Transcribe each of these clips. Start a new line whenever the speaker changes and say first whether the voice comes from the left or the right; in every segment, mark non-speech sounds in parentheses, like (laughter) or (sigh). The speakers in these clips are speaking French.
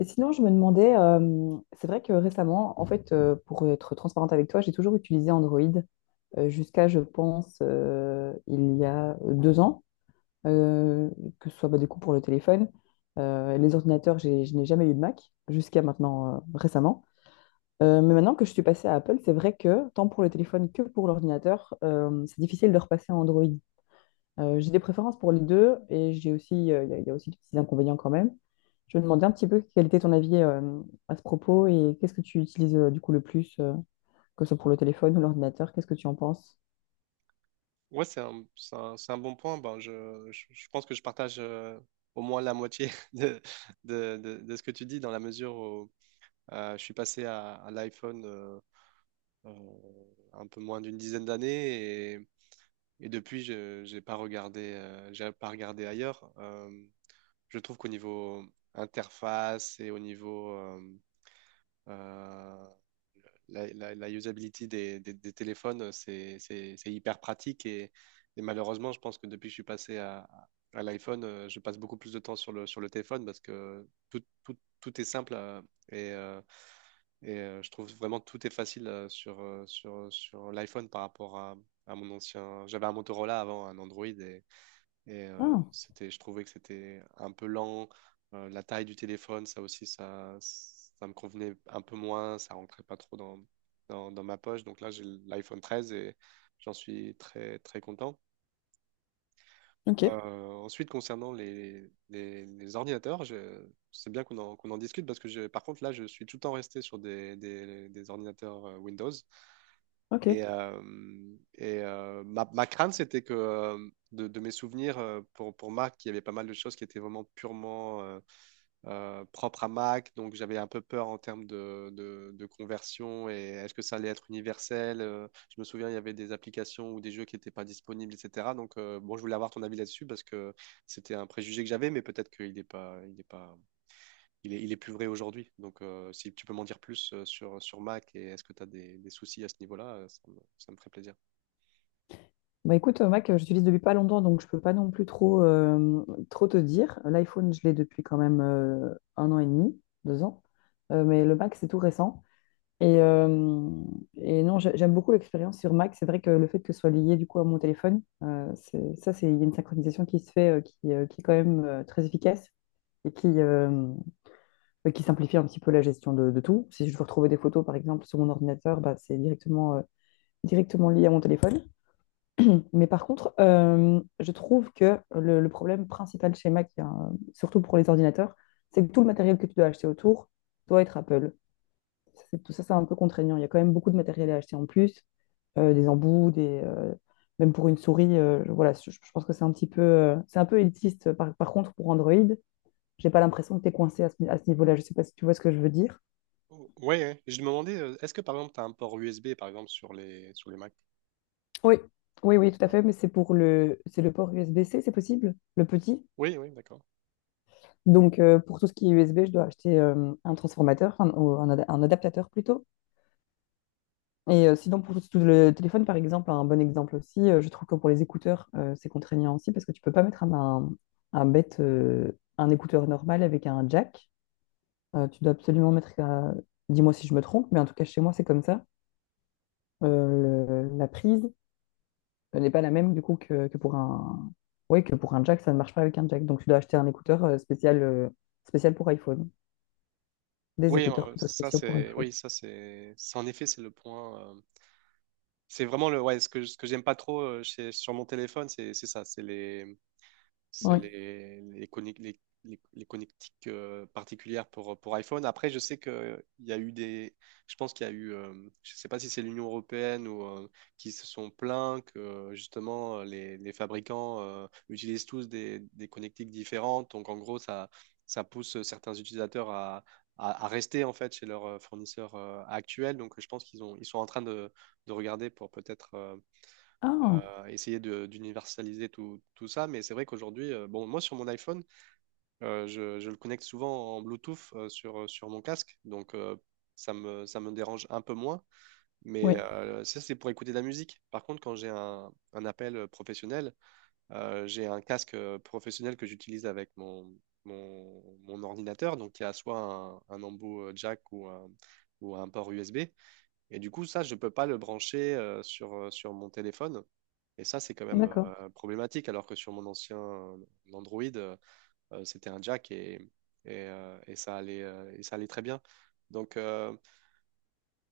left: Et sinon, je me demandais, c'est vrai que récemment, en fait, pour être transparente avec toi, j'ai toujours utilisé Android jusqu'à, je pense, il y a deux ans, euh, que ce soit bah, du coup pour le téléphone. Les ordinateurs, je n'ai jamais eu de Mac jusqu'à maintenant, récemment. Mais maintenant que je suis passée à Apple, c'est vrai que tant pour le téléphone que pour l'ordinateur, c'est difficile de repasser à Android. J'ai des préférences pour les deux et j'ai aussi, il y a aussi des petits inconvénients quand même. Je me demandais un petit peu quel était ton avis à ce propos et qu'est-ce que tu utilises du coup le plus, que ce soit pour le téléphone ou l'ordinateur, qu'est-ce que tu en penses?
right: Ouais, c'est un bon point. Je pense que je partage au moins la moitié (laughs) de ce que tu dis, dans la mesure où je suis passé à l'iPhone un peu moins d'une dizaine d'années et depuis, je j'ai pas regardé ailleurs. Je trouve qu'au niveau interface et au niveau euh, la usability des téléphones, c'est hyper pratique et malheureusement, je pense que depuis que je suis passé à l'iPhone, je passe beaucoup plus de temps sur le téléphone parce que tout est simple et, euh, et je trouve vraiment tout est facile sur l'iPhone par rapport à mon ancien. J'avais un Motorola avant, un Android et
left: Ah,
right: c'était, je trouvais que c'était un peu lent. La taille du téléphone, ça aussi, ça me convenait un peu moins. Ça rentrait pas trop dans ma poche. Donc là, j'ai l'iPhone 13 et j'en suis très, très content.
left: ok,
right: Euh, Ensuite, concernant les ordinateurs, c'est bien qu'on en, qu'on en discute parce que je- par contre, là, je suis tout le temps resté sur des ordinateurs Windows.
left: ok.
right: Et, euh, et ma crainte, c'était que de mes souvenirs, pour Mac, il y avait pas mal de choses qui étaient vraiment purement propres à Mac. Donc j'avais un peu peur en termes de conversion et est-ce que ça allait être universel? Je me souviens, il y avait des applications ou des jeux qui n'étaient pas disponibles, etc. Donc bon, je voulais avoir ton avis là-dessus parce que c'était un préjugé que j'avais, mais peut-être qu'il n'est pas, il est pas il est, il est plus vrai aujourd'hui. Donc, si tu peux m'en dire plus sur Mac et est-ce que tu as des soucis à ce niveau-là, ça me ferait plaisir.
left: Bah écoute, Mac, j'utilise depuis pas longtemps, donc je peux pas non plus trop, trop te dire. L'iPhone, je l'ai depuis quand même un an et demi, deux ans. Mais le Mac, c'est tout récent. Et, euh, et non, j'aime beaucoup l'expérience sur Mac. C'est vrai que le fait que ce soit lié du coup à mon téléphone, ça, c'est il y a une synchronisation qui se fait, qui est quand même très efficace et qui simplifie un petit peu la gestion de tout. Si je veux retrouver des photos, par exemple, sur mon ordinateur, bah, c'est directement, directement lié à mon téléphone. (clears throat) Mais par contre, je trouve que le problème principal chez Mac, hein, surtout pour les ordinateurs, c'est que tout le matériel que tu dois acheter autour doit être Apple, tout ça, c'est un peu contraignant. Il y a quand même beaucoup de matériel à acheter en plus, des embouts, même pour une souris. Voilà, je pense que c'est un petit peu, c'est un peu élitiste. Par contre, pour Android, j'ai pas l'impression que tu es coincé à ce niveau-là. Je sais pas si tu vois ce que je veux dire.
right: Ouais. Je me demandais, est-ce que par exemple, tu as un port USB par exemple sur les Mac?
left: Oui. Oui, oui, tout à
right: D'accord.
left: fait, mais c'est pour le, c'est le port USB-C, c'est possible, le petit.
right: Oui, oui, d'accord.
left: Donc, pour tout ce qui est USB, je dois acheter un transformateur, un, ou un ad- un adaptateur plutôt. Et sinon, pour tout le téléphone, par exemple, un bon exemple aussi, je trouve que pour les écouteurs, c'est contraignant aussi parce que tu peux pas mettre un bête, un écouteur normal avec un jack. Tu dois absolument mettre, dis-moi si je me trompe, mais en tout cas, chez moi, c'est comme ça. La prise n'est pas la même du coup que pour un... Ouais, que pour un jack, ça ne marche pas avec un jack. Donc, tu dois acheter un écouteur spécial, spécial pour iPhone. Des
right: Oui,
left: écouteurs plutôt spéciaux pour iPhone.
right: ça c'est, en effet, c'est le point. C'est vraiment le, ouais, ce que j'aime pas trop sur mon téléphone, c'est ça, c'est les, C'est
left: Oui.
right: les, connect les connectiques particulières pour iPhone. Après, je sais qu'il y a eu des. Je pense qu'il y a eu. Je sais pas si c'est l'Union européenne ou qui se sont plaints que justement les fabricants utilisent tous des connectiques différentes. Donc, en gros, ça pousse certains utilisateurs à rester en fait chez leur fournisseur actuel. Donc, je pense qu'ils ont, ils sont en train de regarder pour peut-être. euh,
left: Ah,
right: essayer de- d'universaliser tout ça, mais c'est vrai qu'aujourd'hui, bon, moi sur mon iPhone, je le connecte souvent en Bluetooth sur sur mon casque, donc ça me dérange un peu moins, mais
left: oui,
right: ça c'est pour écouter de la musique. Par contre, quand j'ai un appel professionnel, j'ai un casque professionnel que j'utilise avec mon ordinateur, donc il y a soit un embout jack ou un port USB. Et du coup, ça, je ne peux pas le brancher sur mon téléphone. Et ça, c'est quand même
left: d'accord.
right: problématique, alors que sur mon ancien Android, c'était un jack et et ça allait très bien. Donc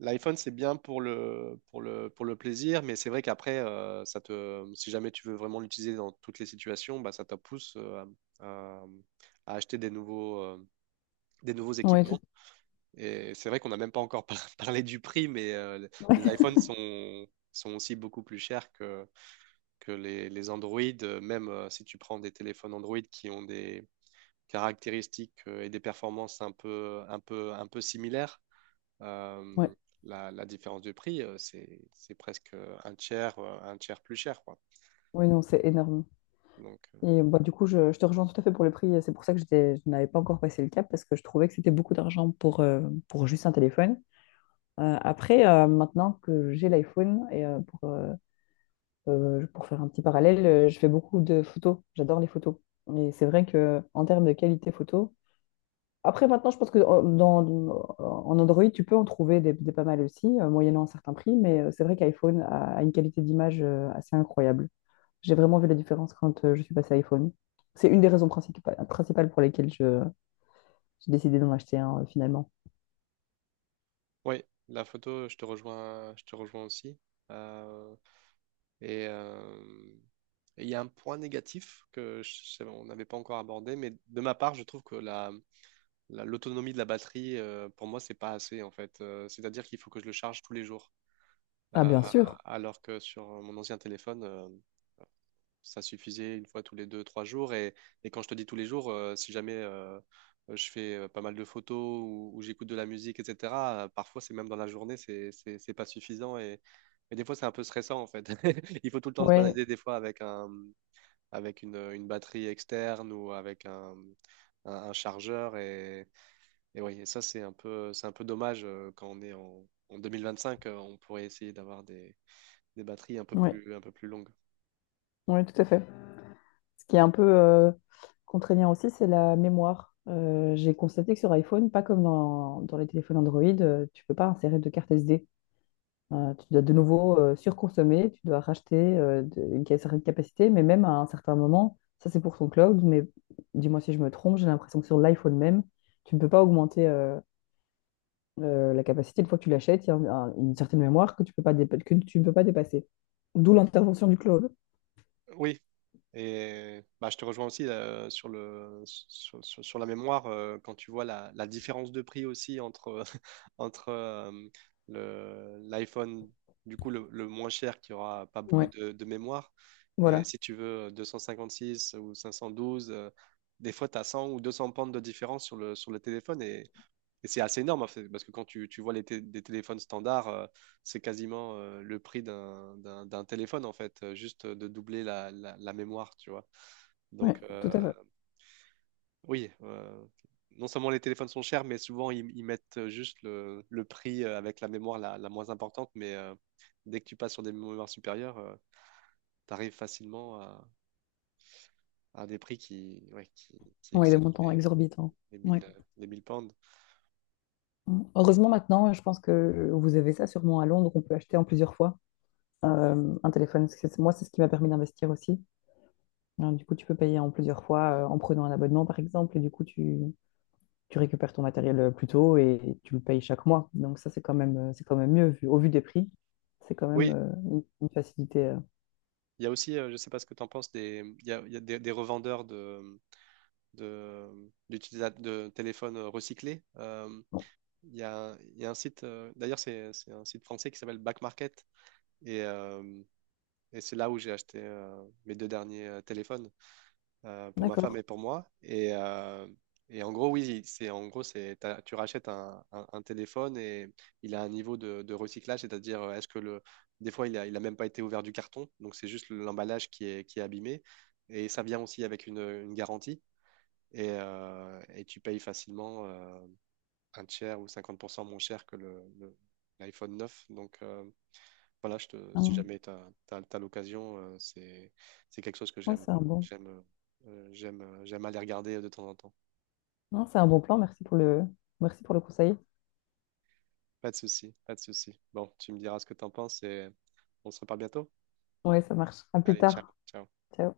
right: l'iPhone, c'est bien pour le plaisir, mais c'est vrai qu'après, si jamais tu veux vraiment l'utiliser dans toutes les situations, bah, ça te pousse à, à- à acheter des des nouveaux
left: Oui,
right: équipements.
left: tout...
right: Et c'est vrai qu'on n'a même pas encore (laughs) parlé du prix, mais les
left: (laughs)
right: iPhones sont aussi beaucoup plus chers que les Android, même si tu prends des téléphones Android qui ont des caractéristiques et des performances un peu similaires.
left: ouais.
right: euh, la différence de prix, c'est presque un tiers plus cher, quoi.
left: Oui, non, c'est énorme.
right: Donc,
left: Et bah, du coup, je te rejoins tout à fait pour le prix. C'est pour ça que je n'avais pas encore passé le cap parce que je trouvais que c'était beaucoup d'argent pour juste un téléphone. Après, maintenant que j'ai l'iPhone, et pour faire un petit parallèle, je fais beaucoup de photos. J'adore les photos. Et c'est vrai que en termes de qualité photo, après maintenant, je pense que en Android, tu peux en trouver des pas mal aussi, moyennant un certain prix, mais c'est vrai qu'iPhone a une qualité d'image assez incroyable. J'ai vraiment vu la différence quand je suis passée à iPhone. C'est une des raisons principales pour lesquelles j'ai décidé d'en acheter un finalement.
right: oui, la photo, je te rejoins aussi. Euh, Et euh, et il y a un point négatif que on n'avait pas encore abordé, mais de ma part, je trouve que l'autonomie de la batterie, pour moi, c'est pas assez en fait. C'est-à-dire qu'il faut que je le charge tous les jours.
left: Ah,
right: Euh,
left: bien sûr.
right: alors que sur mon ancien téléphone, ça suffisait une fois tous les deux, trois jours. Et quand je te dis tous les jours, si jamais je fais pas mal de photos ou j'écoute de la musique, etc., parfois c'est même dans la journée, c'est pas suffisant. Et des fois, c'est un peu stressant en fait. (laughs) Il faut tout le temps se
left: Oui,
right: balader des fois avec avec une batterie externe ou avec un chargeur. Et oui, et ça, c'est un peu dommage quand on est en 2025, on pourrait essayer d'avoir des batteries
left: oui,
right: un peu plus longues.
left: oui, tout à fait. Ce qui est un peu contraignant aussi, c'est la mémoire. J'ai constaté que sur iPhone, pas comme dans les téléphones Android, tu peux pas insérer de carte SD. Tu dois de nouveau surconsommer, tu dois racheter certaine capacité, mais même à un certain moment, ça c'est pour ton cloud, mais dis-moi si je me trompe, j'ai l'impression que sur l'iPhone même, tu ne peux pas augmenter la capacité. Une fois que tu l'achètes, il y a une certaine mémoire que tu peux pas dépa- que tu ne peux pas dépasser. D'où l'intervention du cloud.
right: Oui, et bah, je te rejoins aussi sur le, sur, sur- sur la mémoire, quand tu vois la différence de prix aussi entre, (laughs) entre l'iPhone, du coup le moins cher qui aura pas beaucoup
left: Ouais,
right: de mémoire, et
left: voilà.
right: si tu veux six ou 512, des fois tu as 100 ou 200 pentes de différence sur sur le téléphone, et c'est assez énorme, en fait, parce que quand tu vois des téléphones standards, c'est quasiment le prix d'un téléphone, en fait, juste de doubler la mémoire, tu vois.
left: Ouais,
right: Donc,
left: tout à fait.
right: oui, non seulement les téléphones sont chers, mais souvent, ils mettent juste le prix avec la mémoire la moins importante, mais dès que tu passes sur des mémoires supérieures, tu arrives facilement à des prix qui, ouais, qui
left: Ouais, des
right: excèdent
left: montants
right: les,
left: exorbitants. Ouais.
right: les 1000 pounds.
left: Heureusement maintenant, je pense que vous avez ça sûrement à Londres, on peut acheter en plusieurs fois un téléphone. Moi, c'est ce qui m'a permis d'investir aussi. Alors, du coup, tu peux payer en plusieurs fois en prenant un abonnement, par exemple, et du coup, tu récupères ton matériel plus tôt et tu le payes chaque mois. Donc ça, c'est quand même mieux vu, au vu des prix. C'est quand même
right: Oui,
left: une facilité.
right: il y a aussi, je ne sais pas ce que tu en penses, des, il y a des revendeurs d'de téléphones recyclés.
left: Bon,
right: Il y a un site, d'ailleurs, c'est un site français qui s'appelle Back Market. Et, euh, et c'est là où j'ai acheté mes deux derniers téléphones pour ma femme
left: d'accord.
right: et pour moi. Et en gros, oui, c'est tu rachètes un téléphone et il a un niveau de recyclage, c'est-à-dire est-ce que le des fois il a même pas été ouvert du carton, donc c'est juste l'emballage qui est abîmé et ça vient aussi avec une garantie et tu payes facilement un tiers ou 50% moins cher que l'iPhone 9. Donc voilà,
left: Ah
right: si
left: ouais.
right: jamais tu as l'occasion, c'est quelque chose que
left: Ouais,
right: j'aime,
left: c'est un bon,
right: j'aime aller regarder de temps en temps.
left: non, c'est un bon plan. Merci pour le conseil.
right: Pas de souci, pas de souci. Bon, tu me diras ce que tu en penses et on se reparle bientôt.
left: Oui, ça marche. À plus
right: Allez, ciao,
left: tard.
right: ciao.
left: Ciao.